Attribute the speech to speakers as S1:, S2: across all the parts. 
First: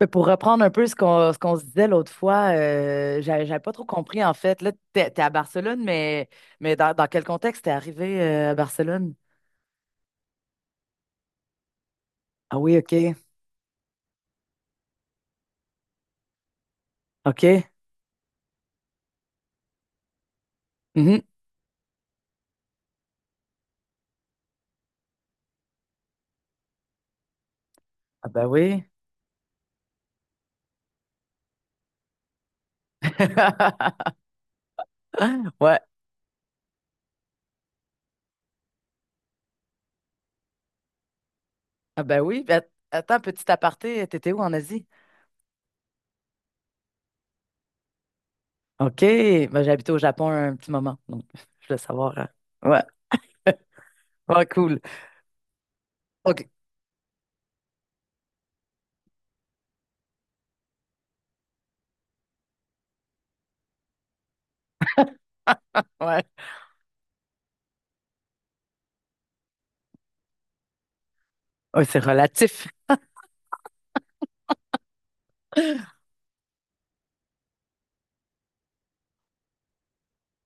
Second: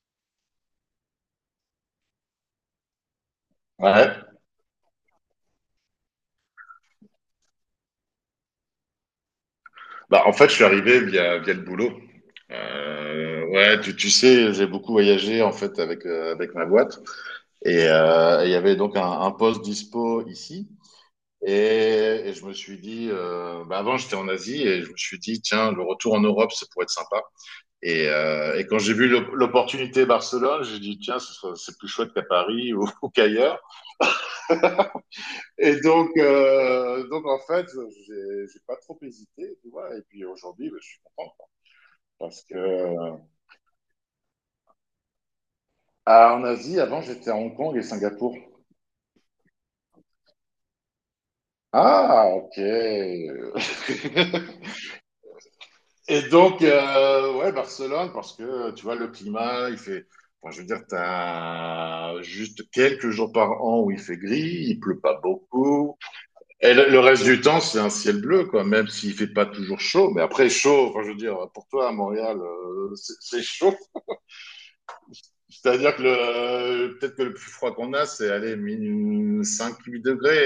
S1: Mais pour reprendre un peu ce qu'on se disait l'autre fois, j'avais pas trop
S2: Ouais.
S1: compris en fait. Là, t'es à Barcelone, mais dans quel contexte t'es arrivé à Barcelone?
S2: Bah, en fait, je suis arrivé via le boulot.
S1: Ah oui, OK.
S2: Ouais, tu sais, j'ai beaucoup voyagé en fait avec ma boîte.
S1: OK.
S2: Et il y avait donc un poste dispo ici.
S1: Mhm.
S2: Et, et je me suis dit, bah avant j'étais en Asie et je me suis dit, tiens, le retour en Europe, ça pourrait être sympa. Et,
S1: Ah ben
S2: euh, et quand
S1: oui.
S2: j'ai vu l'opportunité Barcelone, j'ai dit, tiens, c'est plus chouette qu'à Paris ou qu'ailleurs. Et
S1: Ouais.
S2: donc, euh, donc en fait, j'ai pas trop hésité, tu vois. Et puis aujourd'hui, bah, je suis content.
S1: Ah ben oui.
S2: Parce que,
S1: Ben,
S2: euh,
S1: attends, petit aparté, t'étais où en Asie?
S2: ah, en Asie, avant, j'étais à Hong Kong et Singapour.
S1: OK. Ben, j'ai habité au Japon un petit moment, donc je voulais savoir.
S2: Ah, ok.
S1: Ouais. Ouais, cool.
S2: Et
S1: OK.
S2: donc, euh, ouais, Barcelone, parce que, tu vois, le climat, il fait, enfin, je veux dire, t'as juste quelques jours par an où il fait gris, il pleut pas beaucoup.
S1: Ouais.
S2: Et le reste du temps, c'est un ciel bleu, quoi, même s'il fait pas toujours chaud. Mais après, chaud, enfin, je veux dire, pour
S1: Ouais,
S2: toi, à
S1: c'est
S2: Montréal,
S1: relatif.
S2: c'est chaud. C'est-à-dire que le, peut-être que le plus froid qu'on a, c'est aller cinq 8 degrés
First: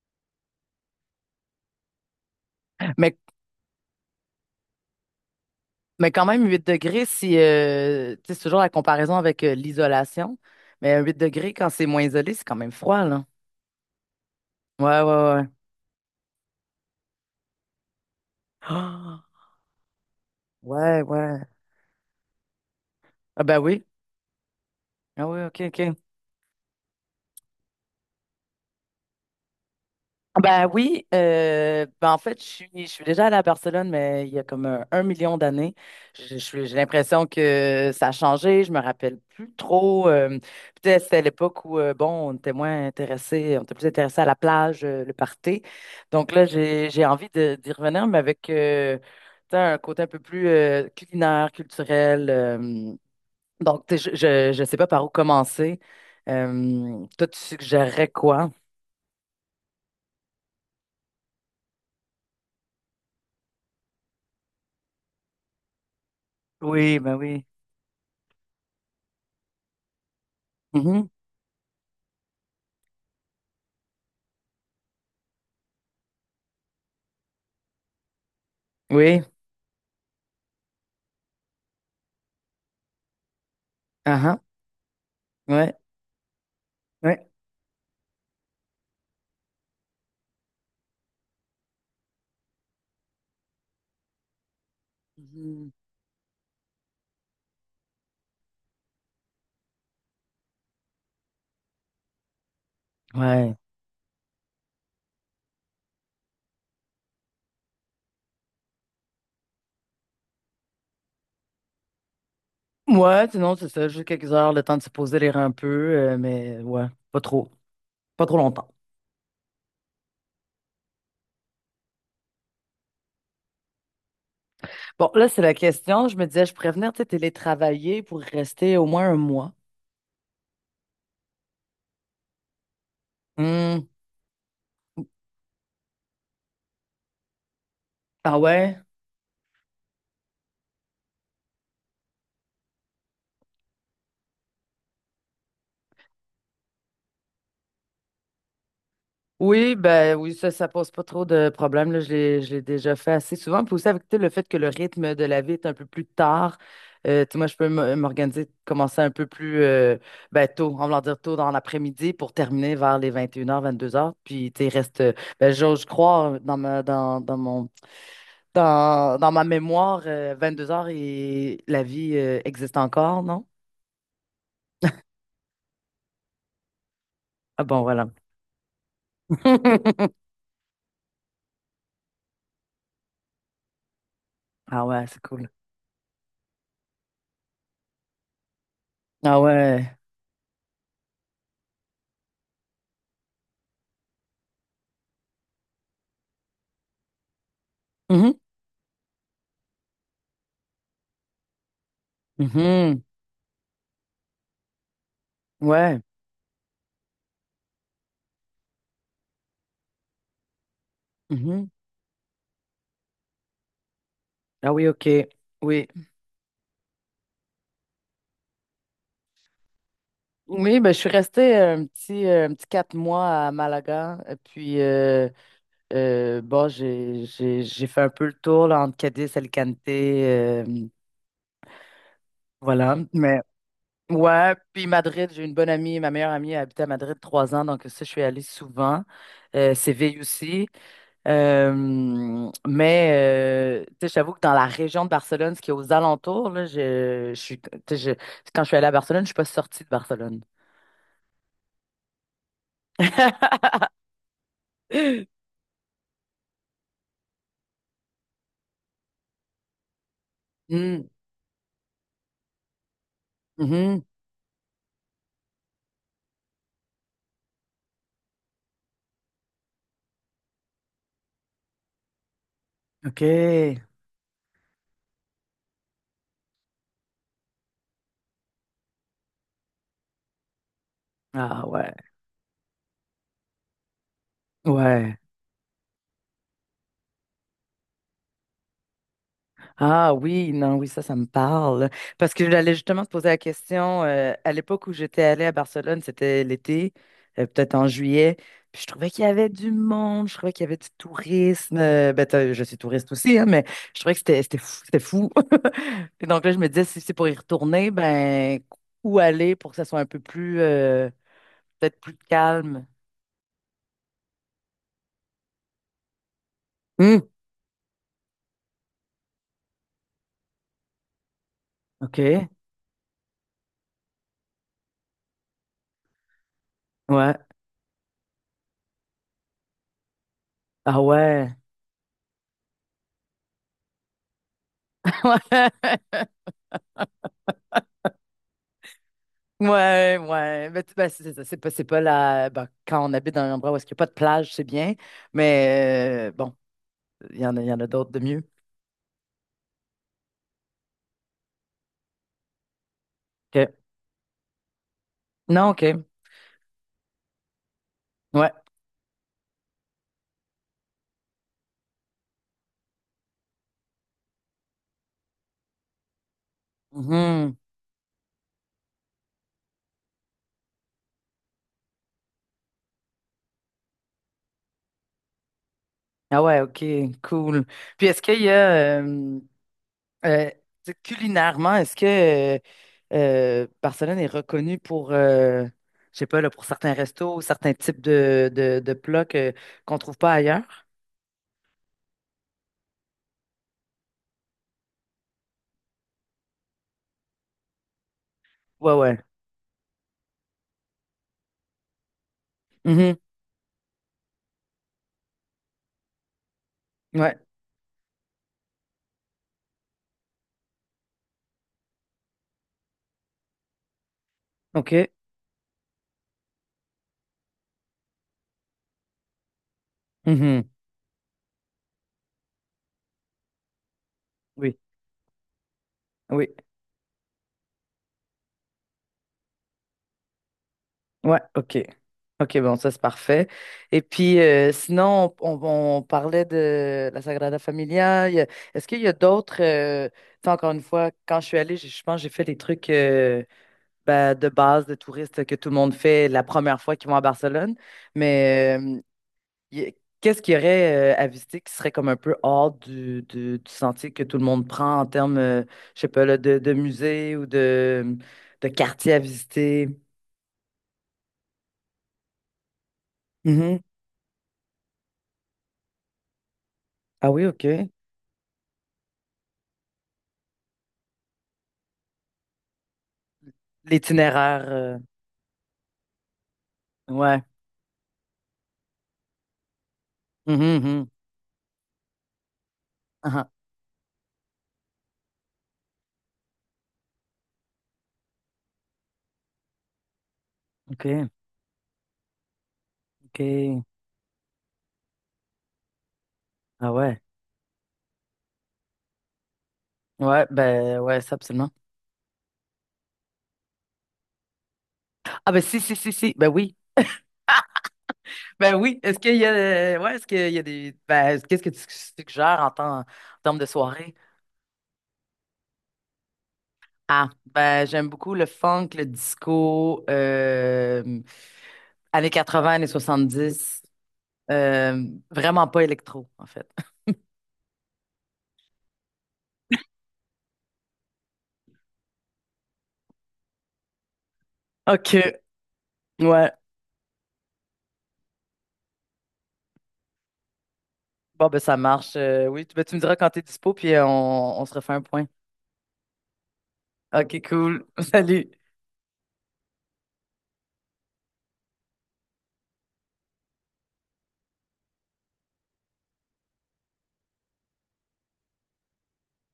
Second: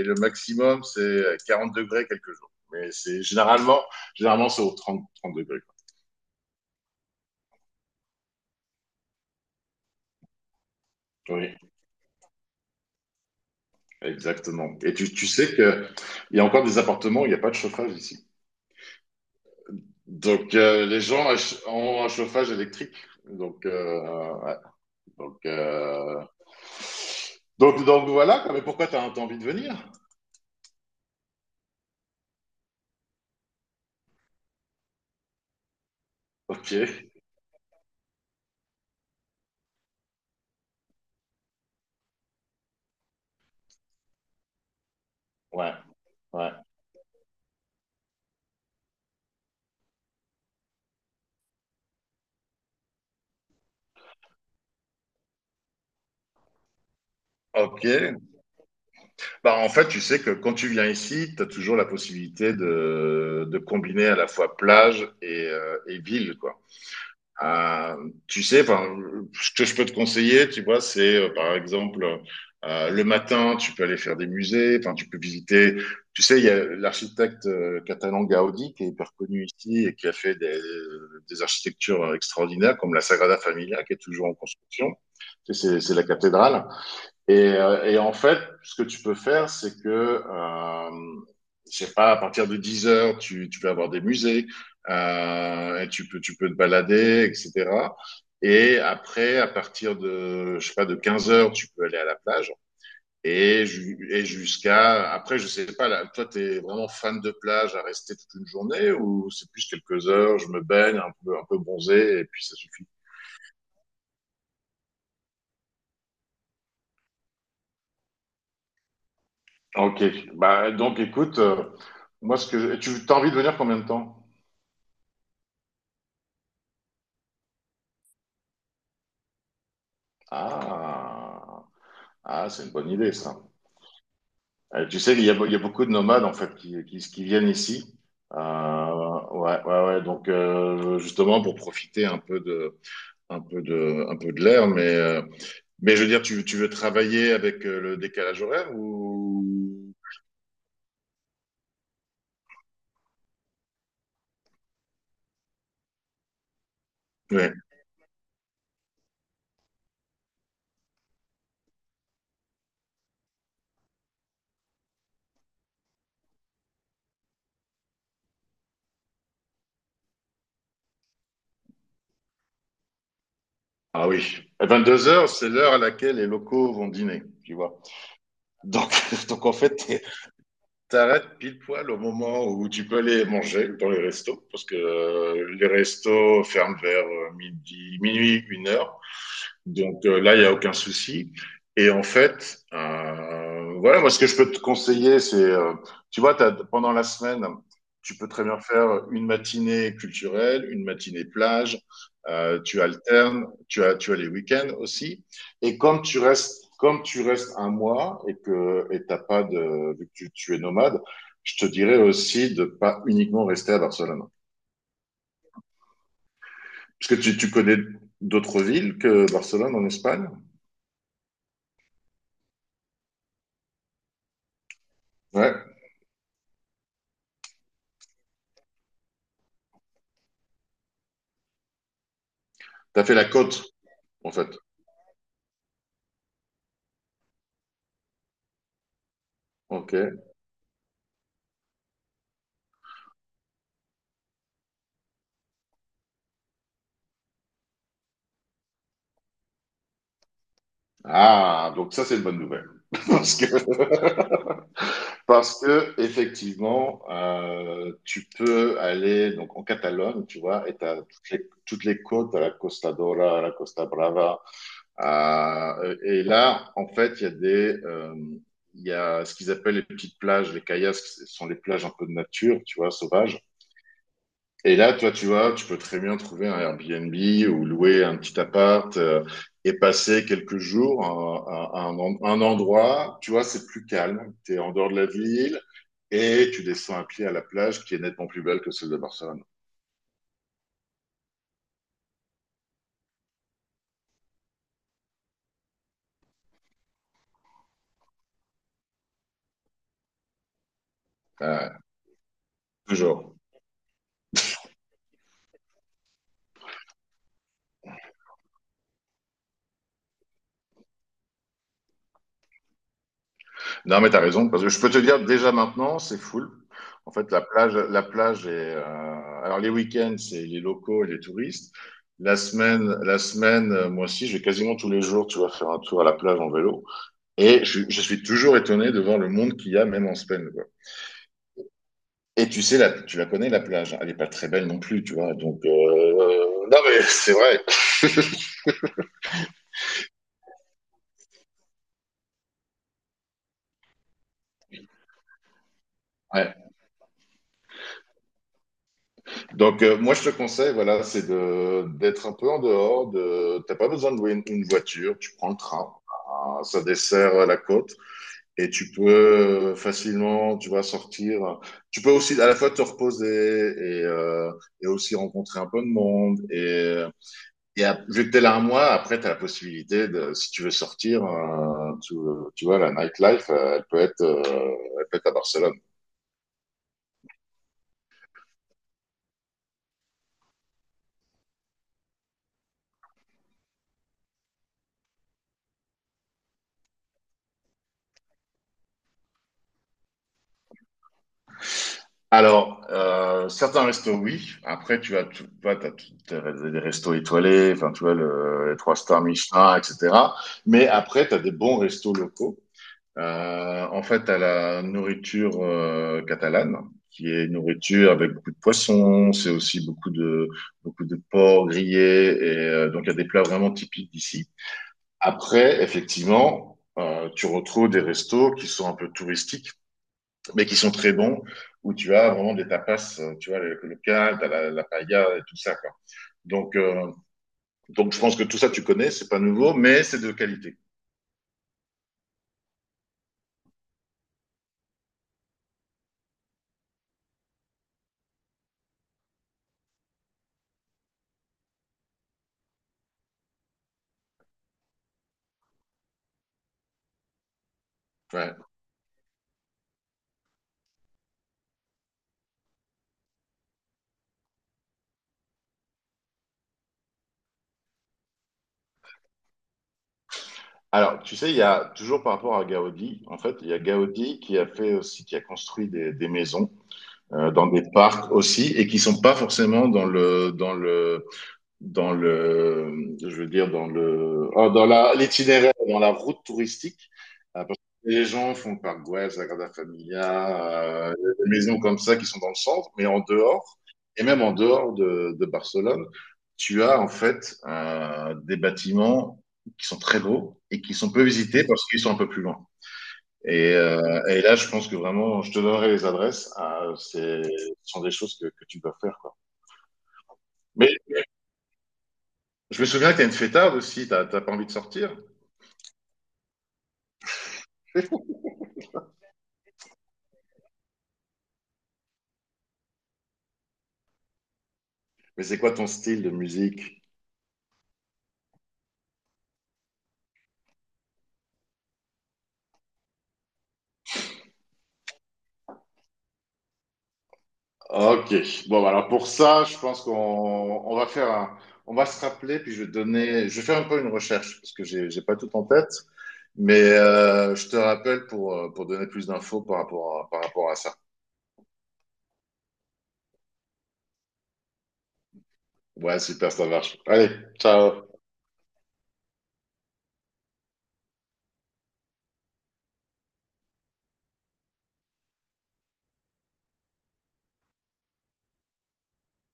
S2: et le maximum, c'est 40 degrés quelques jours. Mais
S1: Mais
S2: c'est généralement, c'est aux trente degrés.
S1: Mais quand même, 8 degrés, si, tu sais, c'est toujours la comparaison avec l'isolation. Mais un 8
S2: Quoi.
S1: degrés,
S2: Oui,
S1: quand c'est moins isolé, c'est quand même froid, là.
S2: exactement. Et
S1: Ouais, ouais,
S2: tu
S1: ouais.
S2: sais que il y a encore des appartements où il n'y a pas de chauffage ici.
S1: Ah,
S2: Donc, euh, les
S1: ouais,
S2: gens
S1: ouais.
S2: ach- ont un chauffage électrique.
S1: Ah, ben
S2: Donc,
S1: oui.
S2: euh,
S1: Ah
S2: donc,
S1: oui, OK, OK.
S2: euh, donc voilà. quoi. Mais pourquoi tu as envie de venir?
S1: Ben oui, ben en fait, je suis déjà allée à Barcelone, mais il y a comme un million d'années.
S2: Ok.
S1: J'ai l'impression que ça a changé, je me rappelle plus trop. Peut-être c'était à l'époque où, bon, on était moins intéressés, on était plus intéressés à la plage, le party.
S2: Ouais,
S1: Donc là,
S2: ouais.
S1: j'ai envie d'y revenir, mais avec tu sais, un côté un peu plus culinaire, culturel. Donc, tu sais, je sais pas par où commencer. Toi, tu
S2: Ok,
S1: suggérerais quoi?
S2: bah, en fait, tu sais que quand tu viens ici, tu as toujours la possibilité de combiner à la fois plage et ville, quoi.
S1: Oui, ben oui.
S2: Euh, tu sais, enfin, Ce que je peux te conseiller, tu vois, c'est par exemple le matin, tu peux aller faire des musées, enfin, tu peux visiter. Tu sais, il y a l'architecte catalan Gaudi qui est hyper
S1: Oui,
S2: connu ici et qui a fait des architectures extraordinaires comme la Sagrada Familia qui est
S1: ah
S2: toujours en
S1: ah,
S2: construction. Tu sais,
S1: ouais,
S2: c'est la cathédrale.
S1: ouais.
S2: Et en fait, ce que tu peux faire, c'est que, je sais pas, à partir de 10 heures, tu peux avoir des musées,
S1: Mhm.
S2: et tu peux te balader, etc. Et après, à partir de, je sais pas, de 15 heures, tu peux aller à la plage.
S1: Ouais.
S2: Et jusqu'à, après, je sais pas, là, toi, t'es vraiment fan de plage à rester toute une journée ou c'est plus quelques heures, je me baigne un peu bronzé et puis ça suffit.
S1: Ouais, sinon, c'est ça, juste quelques heures, le temps de se poser les reins un peu, mais ouais, pas trop longtemps.
S2: Ok. Bah, donc, écoute, moi, ce que, je- tu, t'as envie de venir combien de temps?
S1: Bon, là, c'est la question. Je me disais, je pourrais venir, tu sais, télétravailler pour rester au moins un mois.
S2: Ah, ah c'est une bonne idée, ça.
S1: Hmm.
S2: Tu sais, il y a beaucoup de nomades, en fait, qui viennent ici.
S1: Ah ouais?
S2: Ouais, ouais, ouais. Donc, justement, pour profiter un peu de l'air. Mais je veux dire, tu veux travailler avec le décalage horaire
S1: Oui,
S2: ou...
S1: ben oui, ça pose pas trop de problèmes, là. Je l'ai déjà fait assez souvent. Puis aussi avec tu sais, le fait que le rythme de la vie est un peu plus tard. Tu sais, moi,
S2: Ouais.
S1: je peux m'organiser, commencer un peu plus ben, tôt, on va leur dire tôt dans l'après-midi pour terminer vers les 21 h, 22 h. Puis tu sais, il reste, ben, j'ose croire dans ma dans, dans mon dans, dans ma mémoire, 2 heures et la vie existe encore, non?
S2: Ah oui. À 22 heures, c'est l'heure à laquelle les locaux vont dîner, tu
S1: Ah
S2: vois.
S1: bon, voilà.
S2: Donc, donc en fait, t'arrêtes pile poil au moment où tu peux aller manger dans les restos, parce que
S1: Ah ouais, c'est cool.
S2: les restos ferment vers midi, minuit, une heure.
S1: Ah ouais.
S2: Donc là, il n'y a aucun souci. Et en fait, voilà, moi, ce que je peux te conseiller, c'est, tu vois, t'as- pendant la semaine, tu peux
S1: Mhm,
S2: très bien faire une matinée culturelle, une matinée plage, tu
S1: mhm,
S2: alternes, tu as les week-ends aussi. Et
S1: Ouais.
S2: comme tu restes un mois et que t'as pas de, vu que tu es nomade, je
S1: Mhm.
S2: te dirais aussi de pas uniquement rester à Barcelone.
S1: Ah oui, OK. Oui.
S2: Parce que tu connais d'autres villes que Barcelone en Espagne?
S1: Oui, ben, je suis restée un petit 4 mois à Malaga. Et puis,
S2: Ouais.
S1: bon, j'ai fait un peu le tour là, entre Cadiz, Alicante. Voilà.
S2: T'as fait la
S1: Mais
S2: côte. En fait,
S1: ouais, puis Madrid, j'ai une bonne amie. Ma meilleure amie a habité à Madrid 3 ans. Donc, ça, je suis allée souvent.
S2: ok.
S1: Séville aussi. Mais tu sais, j'avoue que dans la région de Barcelone, ce qui est aux alentours, là, je suis, tu sais, quand je suis allée à Barcelone, je suis pas sortie de Barcelone.
S2: Ah, donc ça, c'est une bonne nouvelle. Parce que, parce que effectivement, tu peux aller donc en Catalogne, tu vois, et tu as
S1: Hmm,
S2: toutes les côtes, à la Costa Dora, à la Costa
S1: mhm,
S2: Brava. Et là, en fait, il y a ce qu'ils appellent les petites plages, les kayaks, ce sont les plages un peu de nature, tu vois,
S1: OK.
S2: sauvages. Et là, toi, tu vois, tu peux très bien trouver un Airbnb ou louer un petit appart et passer quelques jours
S1: Ah
S2: à, à- à
S1: ouais,
S2: un, en- un endroit, tu vois, c'est plus calme, tu es en dehors de la
S1: ouais.
S2: ville et tu descends à pied à la plage qui est nettement plus belle que celle de Barcelone.
S1: Ah oui, non, oui, ça me parle. Parce que j'allais justement te poser la question, à l'époque où j'étais allée à Barcelone, c'était l'été, peut-être en juillet, puis je trouvais qu'il y avait du monde, je trouvais qu'il y avait du
S2: Ouais,
S1: tourisme. Ben, je suis touriste
S2: toujours.
S1: aussi, hein, mais je trouvais que c'était fou. C'était fou. Et donc là, je me disais, si c'est pour y retourner, ben, où aller pour que ça soit un peu plus, peut-être plus calme?
S2: Non, mais t'as raison, parce que je peux te dire déjà maintenant, c'est full. En
S1: Hmm,
S2: fait, la plage est... Alors, les week-ends, c'est les locaux et les touristes.
S1: OK,
S2: La semaine, moi aussi, je vais quasiment tous les jours, tu vas faire un tour à la plage en vélo.
S1: ouais.
S2: Et je suis toujours étonné de voir le monde qu'il y a, même en semaine, quoi.
S1: Ah ouais.
S2: Et tu sais, la, tu la connais, la plage. Hein. Elle est pas très belle non plus, tu vois. Donc,
S1: Ouais,
S2: non, mais c'est vrai.
S1: ouais, ouais. Mais ben, c'est ça. C'est pas la. Ben, quand on habite dans un endroit où est-ce qu'il n'y a pas de plage, c'est bien. Mais bon,
S2: Ouais.
S1: il y en a d'autres de mieux.
S2: Donc, moi, je te conseille, voilà, c'est d'être un peu en dehors. De,
S1: OK.
S2: t'as pas besoin de louer une voiture. Tu prends le
S1: Non, OK.
S2: train. Ah, ça dessert la côte.
S1: Ouais.
S2: Et tu peux facilement, tu vas sortir. Tu peux aussi à la fois te reposer et et aussi rencontrer un peu de monde. Et, euh,
S1: Mhm.
S2: Et à- vu que t'es là un mois, après, t'as la possibilité de, si tu veux sortir, tu vois, la nightlife, elle peut être à Barcelone.
S1: Ah ouais, OK. Cool. Puis est-ce qu'il y a. Euh, tu sais, culinairement, est-ce que Barcelone est reconnue pour. Je sais pas, là, pour certains restos, certains types de plats qu'on trouve pas ailleurs?
S2: Alors, certains restos, oui. Après, tu as, tu vois, t'as tout- t'as des restos étoilés, enfin, tu vois, les
S1: Ouais,
S2: trois
S1: ouais.
S2: stars Michelin, etc. Mais après, t'as des bons restos locaux.
S1: Mhm.
S2: En fait, à la nourriture catalane, qui
S1: Ouais.
S2: est une nourriture avec beaucoup de poissons, c'est aussi beaucoup de porc grillé, et donc il y a des plats vraiment typiques d'ici.
S1: OK.
S2: Après, effectivement, tu retrouves des restos qui sont un peu touristiques,
S1: Mhm.
S2: mais qui sont très bons, où tu as vraiment des tapas, tu vois, le local, t'as
S1: Oui,
S2: la paella et tout ça, quoi.
S1: oui,
S2: Donc, euh, donc je pense que tout ça, tu connais, c'est pas nouveau, mais c'est de qualité.
S1: ouais, ok. Ok, bon, ça c'est parfait. Et puis, sinon, on parlait de la Sagrada Familia. Est-ce qu'il y a d'autres... tu sais, encore une fois, quand je suis allée, je pense que j'ai fait les trucs ben, de base de touristes que tout le monde fait la première fois qu'ils vont à Barcelone.
S2: Ouais.
S1: Mais il y a- qu'est-ce qu'il y aurait à visiter qui serait comme un peu hors du sentier que tout le monde prend en termes, je sais pas, là, de musée ou de quartier à visiter?
S2: Alors, tu sais, il y a toujours par rapport à Gaudi, en fait, il y
S1: Mm-hmm.
S2: a Gaudi qui a fait aussi, qui a construit des maisons
S1: Ah oui, OK.
S2: dans des parcs aussi, et qui sont pas forcément dans le dans le dans le, je veux dire, dans le,
S1: L'itinéraire.
S2: ah, dans la, l'itinéraire, dans la route touristique.
S1: Ouais.
S2: Parce que les gens font le parc Güell, Sagrada
S1: Mhm,
S2: Familia,
S1: mhm.
S2: des maisons comme ça qui sont dans le centre, mais en
S1: Ah, ah.
S2: dehors, et même en dehors de Barcelone, tu as en fait des bâtiments qui sont très beaux et qui sont peu
S1: OK,
S2: visités parce qu'ils sont un peu plus loin. Et,
S1: OK.
S2: euh, et là, je pense que vraiment, je te donnerai les adresses. Ah,
S1: Ah ouais.
S2: c'est, ce sont des choses que tu dois faire, quoi.
S1: Ouais,
S2: Mais
S1: ben ouais, ça absolument.
S2: je me souviens que t'es une fêtarde aussi, t'as pas envie de sortir.
S1: Ah ben si, si, si, si. Ben oui. Ben oui. Est-ce qu'il y a ouais, est-ce qu'il y a des. Ben, qu'est-ce que tu suggères en en termes de soirée?
S2: Mais c'est quoi ton style de musique?
S1: Ah, ben j'aime beaucoup le funk, le disco, années 20, années 70. euh, vraiment pas électro, en fait.
S2: Ok. Bon, bah alors pour ça, je pense qu'on on va faire un, on va se rappeler, puis je vais te donner, je vais faire un peu une recherche parce que j'ai
S1: OK.
S2: pas tout en tête,
S1: Ouais,
S2: mais je te rappelle pour donner plus d'infos par rapport à ça.
S1: bon, ben ça marche. Oui, ben, tu me diras quand t'es dispo, puis on se refait un point.
S2: Ouais, super, ça marche. Allez,
S1: Ok, cool.
S2: ciao.
S1: Salut.